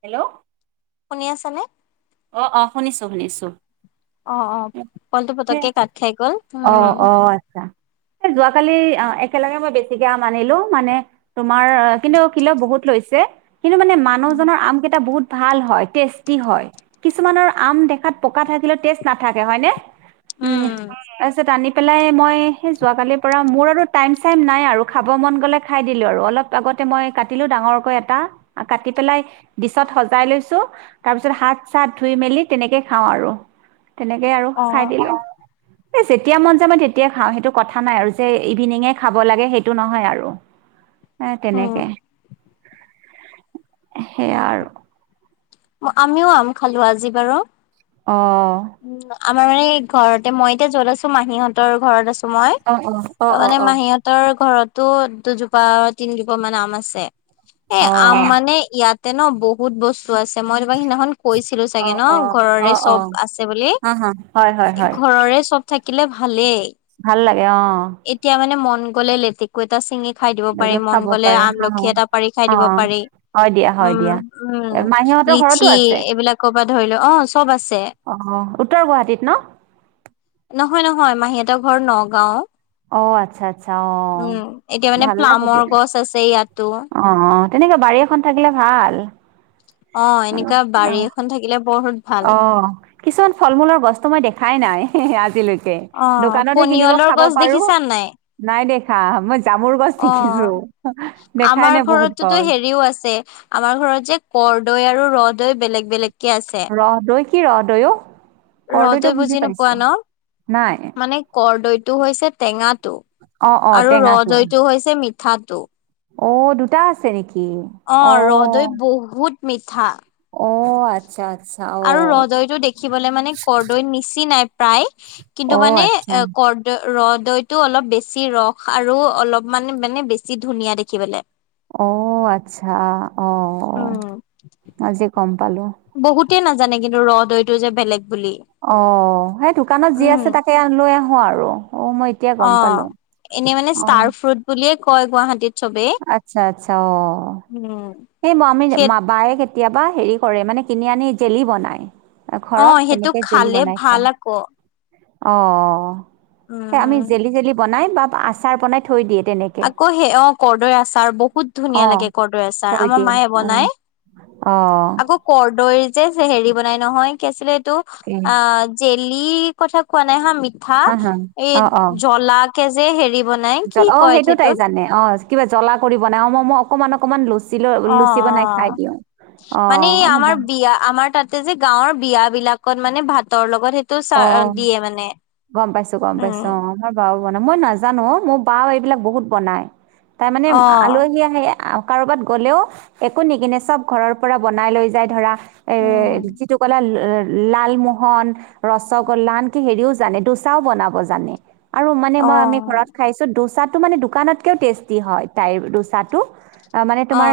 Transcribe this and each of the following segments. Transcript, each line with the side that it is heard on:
right: Hello
left: শুনি আছে নে?
right: অঁ অঁ শুনিছোঁ শুনিছোঁ।
left: অঁ অঁ কলটো পতককে কাট খাই গল উম।
right: হয় হয়। যোৱাকালি আঁ একেলগে মই বেছিকে আনিলোঁ মানে। তোমাৰ কিন্তু কিলো বহুত লৈছে। কিন্তু মানে মানুহজনৰ আম কেইটা বহুত ভাল হয় টেষ্টি হয়। কিছুমানৰ আম দেখাত পকা থাকিলেও টেষ্ট নাথাকে হয়নে উম, হয় তাৰপিছত আনি পেলাই মই সেই যোৱাকালিৰ পৰা মোৰ আৰু টাইম চাইম নাই আৰু খাব মন গ'লে খাই দিলোঁ আৰু। অলপ আগতে মই কাটিলো ডাঙৰকৈ এটা আ কাটি পেলাই ডিচত সজাই লৈছোঁ। তাৰ পিছত হাত চাত ধুই মেলি তেনেকে খাওঁ আৰু, তেনেকেই আৰু
left: অ
right: খাই
left: অ
right: দিলোঁ। এই যেতিয়া মন যায় মই তেতিয়াই খাওঁ সেইটো কথা নাই আৰু যে ইভিনিঙে খাব লাগে সেইটো নহয় আৰু। এ
left: উম
right: তেনেকে সেয়া আৰু।
left: আমিও আম খালো আজি বাৰু।
right: অঁ।
left: উম আমাৰ মানে ঘৰতে মই এতিয়া য'ত আছো মাহীহঁতৰ ঘৰত আ ছো মই
right: অ অ অ
left: তাৰমানে
right: অ অ
left: মাহীহঁত হতৰ ঘৰতো দুজোপা তিনিজোপা মান আম আছে, এই আম মানে ইয়াত ইয়াতে ন বহুত বস্তু আছে মই তোমাক সিদিনাখন কৈছিলো
right: অ অ
left: চাগে ন
right: অ অ
left: ঘৰৰে
right: অ
left: চব আছে বুলি
right: হা হা হয় হয় হয়
left: ঘৰৰে চব থাকিলে ভালেই
right: ভাল লাগে অ
left: এতিয়া মানে মন গ'লে লেতে কু এটা চিঙি খাই দিব পাৰি
right: তেনেকৈ
left: মন
right: খাব
left: গলে
right: পাৰে
left: আমলখি
right: হয়
left: এটা পাৰি খাই দিব
right: অ'
left: পাৰি
right: হয় দিয়া হয় দিয়া
left: উম
right: এ
left: উম
right: মাহীহঁতৰ ঘৰতো
left: লিচি
right: আছে
left: এইবিলাকৰ পৰা ধৰি লোৱা অ চব আছে
right: অ উত্তৰ গুৱাহাটীত ন
left: নহয় নহয় মাহীহতৰ ঘৰ নগাঁও
right: অ' আচ্ছা আচ্ছা অ'
left: উম এতিয়া মানে
right: ভাল লাগে দিয়া
left: প্লামৰ গছ আছে ইয়াতো
right: অ অ তেনেকে বাৰী এখন থাকিলে ভাল
left: অ এনেকুৱা বাৰী
right: অ'
left: এখন থাকিলে বহুত ভাল
right: অ কিছুমান ফল মূলৰ গছতো মই দেখাই নাই আজিলৈকে ত
left: অ
right: দোকানতহে কিনিব
left: পনিয়লৰ
right: খাব
left: গছ
right: পাৰো
left: দেখিছা নাই
right: নাই দেখা মই জামুৰ গছ
left: অ
right: দেখিছো দেখাই
left: আমাৰ
right: নে বহুত
left: ঘৰতোতো
right: গছ।
left: হেৰিও আছে আমাৰ ঘৰত যে কৰদৈ আৰু ৰহদৈ বেলেগ বেলেগকে আছে
right: ৰহদৈ কি ৰহদৈ অ কৰদৈটো
left: ৰহদৈ বুজি নোপোৱা
right: পাইছো
left: ন
right: নাই
left: মানে কৰদৈটো হৈছে টেঙাটো
right: অ' অ'
left: আৰু
right: টেঙাটো
left: ৰহদৈটো হৈছে মিঠাটো
right: অঁ দুটা আছে নেকি
left: অ ৰহদৈ বহুত মিঠা
right: অ আচ্ছা আচ্ছা
left: আৰু
right: অ',
left: ৰহদৈতো দেখিবলৈ মানে কৰদৈৰ নিচিনা নাই প্ৰায় কিন্তু
right: অ',
left: মানে
right: আচ্ছা
left: কৰদ দ ৰহদৈতটো অলপ বেছি ৰস আৰু অলপমান মানে বেছি ধুনীয়া দেখিবলে
right: অ আচ্ছা অ মজে গম পালো
left: বহুতেই নাজানে কিন্তু ৰহদৈতটো যে বেলেগ বুলি
right: অ সেই দোকানত যি
left: উম,
right: আছে তাকে আন লৈ আহো আৰু অ মই এতিয়া গম
left: অ
right: পালো।
left: এনেই মানে
right: অ',
left: ষ্টাৰ ফ্ৰুট বুলিয়ে কয় গুৱাহাটীত চবেই।
right: আচ্ছা আচ্ছা অ
left: উম
right: সেই ম আমি
left: সেই
right: মায়ে কেতিয়াবা হেৰি কৰে মানে কিনি আনি জেলি বনায় ঘৰত
left: অ', সেইটো
right: তেনেকে জেলি
left: খালে
right: বনাই
left: ভাল
right: থয়
left: আকৌ
right: অ স আমি
left: উম।
right: জেলি জেলি বনাই বা আচাৰ বনাই থৈ দিয়ে তেনেকে
left: আকৌ সেই অ কৰৰ্দৈৰ আচাৰ বহুত ধুনীয়া
right: অ',
left: লাগে কৰদৈ আছাৰ
right: থৈ
left: আমাৰ
right: দিয়ে
left: মায়ে
right: অ',
left: বনাই আকৌ কৰদৈৰ যে হেৰি বনাই নহয় কি আছিলে এইটো
right: অ',
left: আ জেলি কথা কোৱা নাই হা মিঠা
right: হা হা
left: এই
right: অ অ
left: জলা কেজে হেৰি বনাই
right: জ
left: কি
right: অ সেইটো তাই জানে অ কিবা জ্বলা কৰি বনাই অ মই মই অকনমান অকনমান লৈছো
left: অ অ
right: অ
left: মানে আমাৰ বিয়া আমাৰ তাত যে গাঁৱৰ বিয় বিলাকত মানে ভাতৰ লগত সেইটো চ
right: অ
left: দিয়ে মানে
right: গম পাইছো গম পাইছো
left: উম
right: অ আ মমাৰ বাও বনাই মই নাজানো অ মোৰ বাও এইবিলাক বহুত বনাই তাই মানে
left: অ
right: আলহী আহি কাৰোবাত গ'লেও একো নিকনে চব ঘৰৰ পৰা বনাই লৈ যায় ধৰা এ
left: উম
right: যিটো কলা লালমোহন ৰসগোল্লা আন কি হেৰিও জানে দুচাও বনাব জানে আৰু
left: অ
right: মানে খাইছো দোচাটো মানে দোকানতকৈ টেষ্টি হয় তাইৰ দোচটো। মানে
left: অ
right: তোমাৰ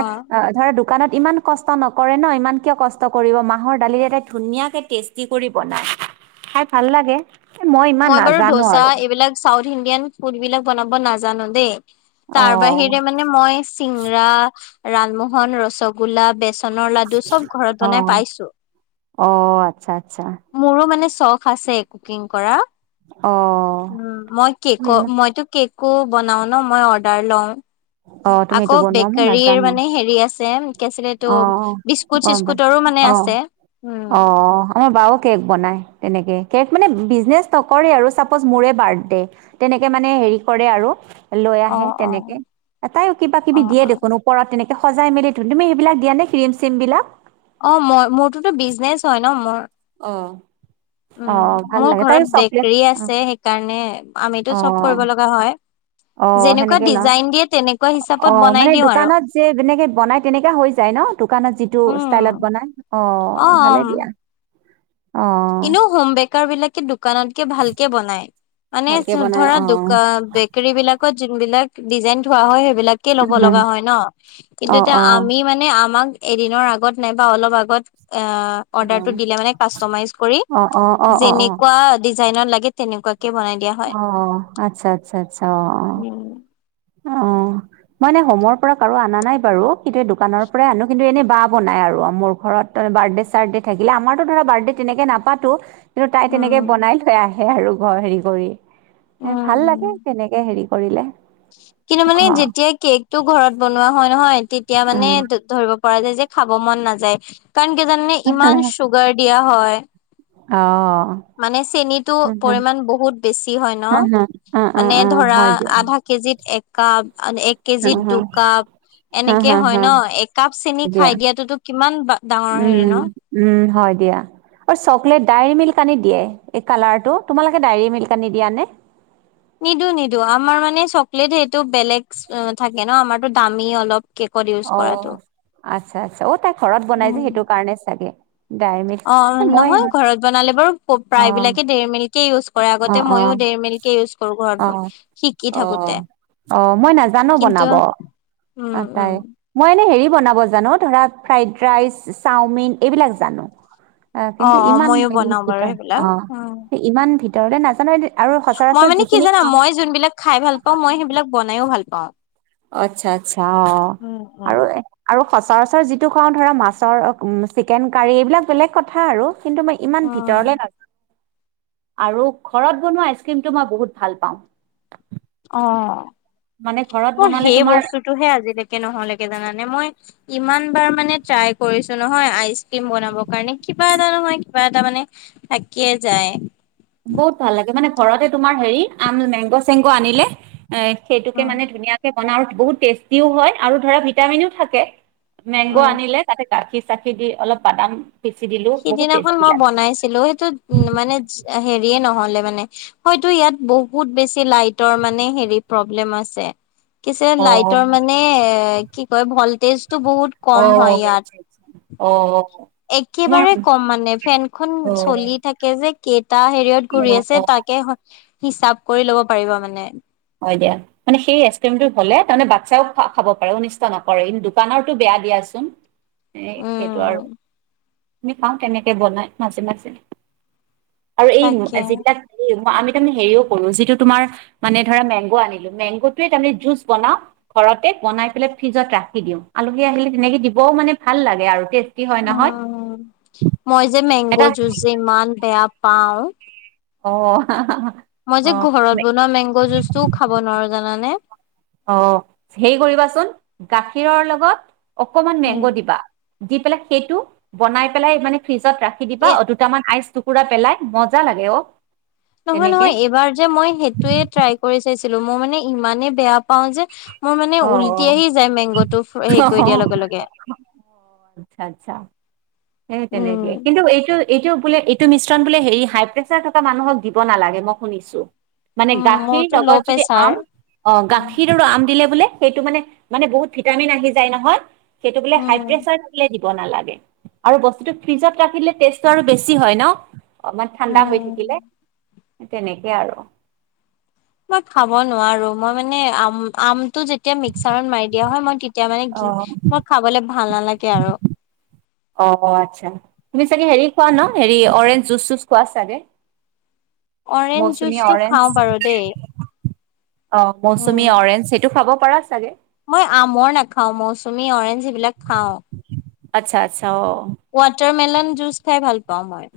right: ধৰা দোকানত ইমান কষ্ট নকৰে ন। ইমান কিয় কষ্ট কৰিব মাহৰ দালি এটা ধুনীয়াকে টেষ্ট। কি কৰি বনাই? খাই ভাল লাগে। এ ইমান
left: মই বাৰু
right: নাজানো
left: ধোচা
right: আৰু
left: এইবিলাক চাউথ ইণ্ডিয়ান ফুডবিলাক বনাব নাজানো দেই।
right: অ
left: তাৰ বাহিৰে মানে মানে মই চিঙৰা, লালমোহন, ৰসগোল্লা, বেচ চনৰ লাডু চব ঘৰত
right: অ
left: বনাই পাইছোঁ।
right: অ আচ্ছা আচ্ছা
left: মোৰো মানে চখ আছে কুকিং কৰা।
right: অ!
left: উম! মই কেক মইতো কেকো বনাও ন মই অৰ্ডাৰ লওঁ।
right: অ তুমি
left: আকৌ
right: এইটো বনোৱা মই
left: বেকাৰীৰ
right: নাজানো
left: মানে হেৰি আছে কি আছিল
right: অ
left: এইটো বিচ
right: গম পাই
left: বিস্কুট-চিস্কুটৰো মানে
right: অ
left: আছে
right: অ
left: উম।
right: আমাৰ বাও কেক বনায় তেনেকে। কেক মানে বিজনেছ নকৰে আৰু চাপজ মোৰে বাৰ্থডে। তেনেকে মানে হেৰি কৰে আৰু লৈ
left: অ
right: আহে
left: অ
right: তেনেকে তাইও
left: অ
right: কিবাকিবি দিয়ে
left: অ
right: দেখোন। পৰাত তেনেকৈ সজাই মেলি ধু [unintelligible] তুমি সেইবিলাক দিয়া নে ক্ৰীম চিমবিলাক?
left: অঁ মই মোৰটোতো বিজনেচ হয় ন মোৰ।
right: অঁ!
left: উম। মোৰ ঘৰত বেকেৰি
right: অ
left: আছে, সেইকাৰণে আমিতো
right: অ
left: চব কৰিব লগা হয়।
right: অ!
left: যেনেকুৱা
right: সেনেকে ল।
left: ডিজাইন দিয়ে তেনেকুৱা
right: অ!
left: হিচাপত বনাই
right: মানে
left: দিওঁ আৰু
right: দোকানত যে যেনেকে বনাই তেনেকে হৈ যায় ন? দোকানত যিটো
left: উম
right: ষ্টাইলত বনাই। অ! ভালেই দিয়া। অঁ!
left: এনেও হোম বেকাৰ বিলাকে দোকানতকে ভালকে বনাই। মানে
right: ভালকে বনাই
left: ধৰা
right: অ
left: দোকা বেকাৰী বিলাকত যোনবিলাক ডিজাইন থোৱা হয়, সেইবিলাক কে ল'ব
right: উম,
left: লগা হয় ন। কিন্তু
right: অ
left: এতিয়া
right: অ
left: আমি মানে আমাক এদিনৰ আগত নাইবা অলপ আগত অঁ
right: অ
left: অৰ্ডাৰটো দিলে মানে কাষ্টমাইজ
right: অ অ অ
left: [unintelligible]
right: অ
left: যেনেকুৱা ডিজাইনত লাগে তেনেকুৱাকে বনাই দিয়া হয়
right: অ! আচ্ছা-আচ্ছা-আচ্ছা অ!
left: উম
right: অঁ। মই এনে হোমৰ পৰা কাৰো আনা নাই বাৰু। কিন্তু এই দোকানৰ পৰাই আনো কিন্তু এনে বা বনাই আৰু মোৰ ঘৰত। ত বাৰ্থডে-চাৰ্থডে থাকিলে। আমাৰটো ধৰা বাৰ্থডে তেনেকে নাপাতো। কিন্তু তাই তেনেকে
left: উম
right: বনাই লৈ আহে আৰু ঘৰ হেৰি কৰি।
left: উম
right: ভাল
left: উম
right: লাগে তেনেকে হেৰি কৰিলে।
left: কিন্তু মানে
right: ঘৰ
left: যেতিয়া কেকটো ঘৰত বনোৱা হয় নহয়, তেতিয়া মানে
right: উম
left: ধৰিব পৰা যায় যে খাব মন নাযায়। কাৰণ কিয় জানানে ইমান চুগাৰ দিয়া হয়।
right: অ!
left: মানে চেনিতো
right: হুম, হুম,
left: পৰিমাণ বহুত বেছি হয় ন।
right: হুম, হুম, অ', অ',
left: মানে
right: অ',
left: ধৰা
right: হয় দিয়া।
left: আধা কেজিত এক কাপ, এক
right: হুম,
left: কেজিত
right: হুম,
left: দুকাপ।
right: হুম,
left: এনেকে
right: হুম,
left: হয় ন।
right: হুম,
left: একাপ চেনি
right: দিয়া।
left: খাই দিয়াতো কিমান ডাঙৰ হেৰি ন।
right: উম! হয় দিয়া। আৰু চকলেট ডায়েৰী মিল্ক আনি দিয়ে এই কালাৰটো। তোমালোকে ডায়েৰী মিল্ক আনি দিয়া‌ নে?
left: নিদো-নিদো। আমাৰ মানে চকলেট সেইটো বেলেগ থাকে ন, আমাৰতো দামী অলপ। কেকত ইউজ
right: অ!
left: কৰাটো
right: আচ্ছা-আচ্ছা। অ! তাই ঘৰত বনাই যে সেইটো কাৰণে চাগে। Dairy milk.
left: অঁ!
right: এ মই অ',
left: নহয় ঘৰত বনালে বাৰু
right: অ',
left: প্ৰায়বিলাকে ডেৰী মিল্ক কে ইউজ কৰে।
right: অ',
left: আগতে মইও ডেৰী মিল্কে ইউজ কৰো ঘৰত
right: অ',
left: শিকি থাকোঁতে।
right: অ', অ! মই নাজানো বনাব। অ', তাই।
left: উম-উম।
right: মই এনেই হেৰি বনাব জানো ধৰা ফ্ৰাইড ৰাইচ, চাওমিন এইবিলাক জানো। অ কিন্তু
left: অ
right: ইমান
left: মইয়ো
right: হেৰি
left: বনাও বাৰু
right: ভিতৰ
left: সেইবিলাক উম
right: অ ইমান ভিতৰতে নাজানো আৰু
left: মই
right: সচৰাচৰ
left: মানে কি
right: যিখিনি
left: জানা
right: খাওঁ
left: মই জোনবিলাক খাই ভাল পাওঁ মই সেইবিলাক বনাইও ভাল পাওঁ।
right: অ আচ্ছা আচ্ছা অ
left: উম উম
right: আৰু আৰু সচৰাচৰ যিটো খাওঁ ধৰা মাছৰ চিকেন কাৰী, এইবিলাক বেলেগ কথা আৰু কিন্তু মই ইমান
left: উম
right: ভিতৰলে নাযা আৰু ঘৰত বনোৱা আইচক্ৰীমটো মই বহুত ভাল পাওঁ।
left: অ
right: মানে ঘৰত
left: মোৰ
right: বনালে
left: সেই
right: তোমাৰ
left: বস্তুটোহে আজিলৈকে নহলেগে জানানে মই ইমান বাৰ মানে ট্ৰাই কৰিছো নহয় আইচ ক্ৰীম বনাবৰ কাৰণে কিবা এটা নহয় কিবা এটা মানে থাকিয়ে যায়।
right: বহুত ভাল লাগে মানে ঘৰতে তোমাৰ হেৰি আম মেংগ চেংগ আনিলে এ সেইটোকে
left: উম
right: মানে ধুনীয়াকে বনাওঁ বহুত টেষ্টিও হয় আৰু ধৰা ভিটামিনও থাকে। মেংগ
left: উম
right: আনিলে তাতে গাখীৰ চাখিৰ দি অলপ বাদাম পিচি দিলো বহুত টেষ্টি লাগে।
left: হলেও সেইটোত মানে হেৰিয়ে নহলে মানে। হয়তো ইয়াত বহুত বেছি লাইটৰ মানে হেৰি প্ৰব্লেম আছে। কি হৈছে
right: অ',
left: লাইটৰ মানে এ কি কয় ভল্টেজটো বহুত
right: অ
left: কম হয় ইয়াত।
right: অ। তোমাৰ
left: একেবাৰে কম মানে ফেনখন চলি
right: অ',
left: থাকে যে কেইটা হেৰিয়ত ঘূৰি
right: অ',
left: আছে
right: অ
left: তাকে হিচাপ কৰি ল'ব পাৰিবা মানে।
right: হয় দিয়া। মানে সেই আইচক্ৰীমটো হ'লে তাৰ মানে বাচ্ছাও খাব পাৰে অনিষ্ট নকৰে দোকানৰতো বেয়া দিয়াচোন। [unintelligible] এ সেইটো আৰু
left: উম
right: আমি খাওঁ তেনেকে বনাই মাজে মাজে। আৰু এই
left: তাকে
right: যিবিলাক আমি তাৰমানে হেৰিও কৰো যিটো তোমাৰ মানে ধৰা মেংগ' আনিলো মেংগটোয়ে তাৰমানে জুচ বনাওঁ ঘৰতে বনাই পেলাই ফ্ৰিজত ৰাখি দিওঁ আলহী আহিলে তেনেকে দিবও মানে ভাল লাগে আৰু। হয় নহয়
left: উম মই যে মেংগ'
right: এটা
left: জুচ যে ইমান বেয়া পাওঁ।
right: অ হা হা হা
left: মই যে ঘৰত বনোৱা মেংগ' জুচটোও খাব নোৱাৰো জানানে।
right: অ হেৰি কৰিবাচোন গাখীৰৰ লগত অকমান
left: উম
right: মেংগ দিবা। দি পেলাই সেইটো বনাই পেলাই মানে ফ্ৰিজত ৰাখি দিবা
left: এ
right: অটোত দুটামান আইচ টুকুৰা পেলাই মজা লাগে অ।
left: নহয়
right: তেনেকে
left: নহয় এইবাৰ যে মই সেইটোয়ে ট্ৰাই কৰি চাইছিলো মই মানে ইমানেই বেয়া পাও যে মোৰ মানে
right: অ
left: উল্টি আহি যায় মেংগ টো
right: অ
left: হেৰি
right: অ
left: কৰি দিয়াৰ লগে লগে।
right: আচ্ছা আচ্ছা সেই তেনেকে।
left: উম
right: কিন্তু এইটো এইটো বোলে এইটো মিশ্ৰণ বোলে হেৰি হাই প্ৰেচাৰ থকা মানুহক দিব নালাগে মই শুনিছো। মানে
left: উম
right: গাখীৰ
left: মোৰতো
right: লগত
left: ল'
right: যদি
left: প্ৰেছাৰ
right: আম অ
left: উম
right: গাখীৰ আৰু আম দিলে বোলে সেইটো মানে মানে বহুত ভিটামিন আহি যায় নহয় সেইটো বোলে হাই প্ৰেচাৰ থাকিলে দিব নালাগে। আৰু বস্তুটো ফ্ৰিজত ৰাখিলে টেষ্টটো আৰু বেছি হয় ন অলপমান ঠাণ্ডা হৈ
left: উম
right: থাকিলে। তেনেকে আৰু।
left: মই খাব নোৱাৰো মই মানে আম আমটো যেতিয়া মিক্সাৰত মাৰি দিয়া হয় মই তে তেতিয়া মানে মোৰ খাবলে ভাল নালাগে আৰু
right: অ আচ্ছা তুমি চাগে হেৰি খোৱা ন হেৰি অৰেঞ্জ জুচ চুচ খোৱা চাগে।
left: অৰেঞ্জ
right: মৌচুমী,
left: জুচটো
right: অৰেঞ্জ
left: খাও বাৰু দেই
right: অ
left: উম
right: মৌচুমী অৰেঞ্জ সেইটো খাব পাৰা চাগে।
left: মই আমৰ নাখাও মৌচুমী অৰেঞ্জ এইবিলাক খাও।
right: আচ্ছা, আচ্ছা অঁ।
left: ৱাটাৰ মেলন জুচ খাই ভাল পাওঁ, মই-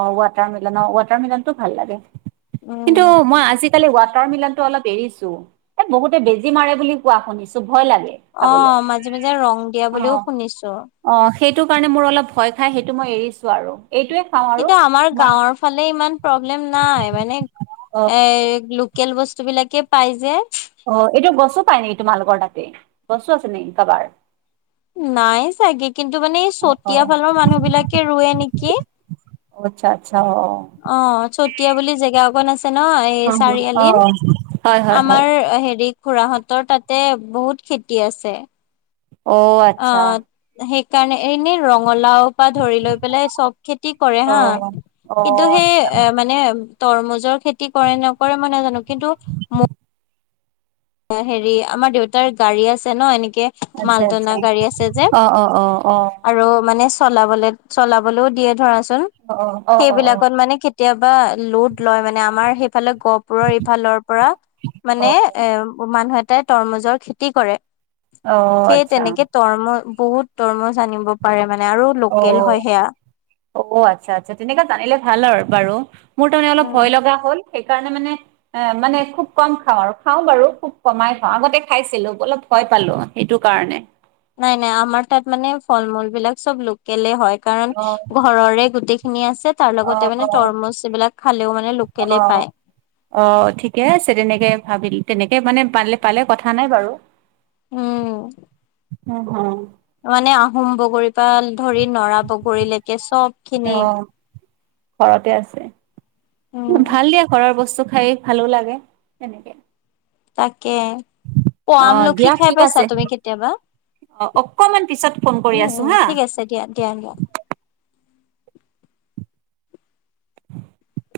right: অঁ, ৱাটাৰ মিলন অঁ, ৱাটাৰ মিলনতটো ভাল লাগে কিন্তু
left: উম
right: মই আজি- আযিকালি ৱাটাৰ মিলনটো, অলপ এৰিছো এ, বহুতে বেজি মাৰে বুলি কোৱা শুনিছোঁ। ভয় লাগে। খাবলে
left: অঁ, মাজে মাজে ৰং দিয়া বুলিও শুনিছোঁ।
right: অঁ, সেইটো কাৰণে মোৰ অলপ ভয় খাই, সেইটো মই এৰিছো আৰু এইটোৱে- খাওঁ আৰু
left: কিন্তু আমাৰ
right: মই
left: গাঁৱৰ ফালে ইমান প্ৰব্লেম নাই, মানে
right: অ
left: এই লোক- লোকেল বস্তু বিলাকে পাই যে।
right: অঁ এইটো গছো পাই নেকি তোমালোকৰ তাতে গছো, আছে নেকি কাবাৰ।
left: নাই চাগে, কিন্তু মানে এই
right: অ অ
left: চতিয়া ফালৰ মানুহ বিলাকে ৰুৱে নেকি।
right: অঁ আচ্ছা, আচ্ছা অঁ।
left: অঁ, চতিয়া বুলি জেগা অকন আছে ন, এই
right: অ অ
left: চাৰিআলিত।
right: হয় হয় হয়
left: আমাৰ হেৰি খুৰাহঁতৰ তাতে বহুত খেতি আছে।
right: অ আচ্ছা
left: অঁ, সেইকাৰণে এনেই ৰঙালাও- পা ধৰি লৈ পেলাই চব খেতি কৰে
right: অ
left: হা
right: অ
left: কিন্তু সেই এ, মানে- তৰমুজৰ খেতি কৰে নকৰে মই নাজানো, কিন্তু ত- হেৰি আমাৰ দেউতাৰ গাড়ী আছে ন এনেকে-
right: আচ্ছা
left: মালটনা
right: আচ্ছা
left: গাড়ী আছে যে
right: অঁ অঁ অঁ অঁ।
left: আৰু মানে চলাবলে চলাবলৈও দিয়ে ধৰাচোন
right: অ অ
left: সেইবিলাকত মানে কে- কেতিয়াবা লোড লয় মানে আমাৰ সেইফালে গহপুৰৰ ইফালৰ পৰা
right: অ
left: মানে
right: অ
left: এ- ওমানহতে তৰমুজৰ খেতি কৰে
right: অ',
left: সেইয়
right: আচ্ছা।
left: তেনেকে তৰমুজ- বহুত তৰমজ আানিব পাৰে মানে আৰু লোকেল হয় সেয়া-
right: অঁ আচ্ছা আচ্ছা তেনেকা জানিলে ভাল আৰু বাৰু মোৰ তাৰমানে অলপ ভয় লগা হ'ল। সেইকাৰণে মানে- এ মানে খুব কম খাওঁ আৰু খাওঁ বাৰু খুব কমাই খাওঁ আগতে খাইছিলো অলপ- হয়ঁ পালো সেইটো কাৰণে-
left: নাই নাই আমাৰ তাত মানে ফল মূল বিলাক চব লোকেলে হয় কাৰণ
right: অ',
left: ঘৰৰে গোটেই- খিনি আছে তাৰ
right: অ',
left: লগতে মানে
right: অ'।
left: তৰমুজ এইবিলাক খালেও মানে লোকেলে পায়।
right: অঁ ঠিকে আছে তেনেকে ভাবিলে তেনেকে মানে পালে পালে কথা নাই বাৰু-
left: ওঁম।
right: উমঁ, হম-
left: মানে আহোম বগৰীৰ, পৰা ধৰি নৰা বগৰীলৈকে চব- খিনি
right: অঁ ঘৰতে আছে
left: উম
right: ভাল দিয়া ঘৰৰ বস্তু খাই। ভালো লাগে তেনেকে-
left: তাকে অঁ
right: অ',
left: আমলখি
right: দিয়া
left: খাই
right: ঠিক
left: পাইছা
right: আছে
left: তুমি কেতিয়াবা-
right: অ', অকমান পিছত ফোন কৰি
left: উমঁ
right: আছো
left: উমঁ
right: হা।
left: ঠিক আছে দিয়া দিয়া দনিয়ক।
right: [inaudible] [inaudible]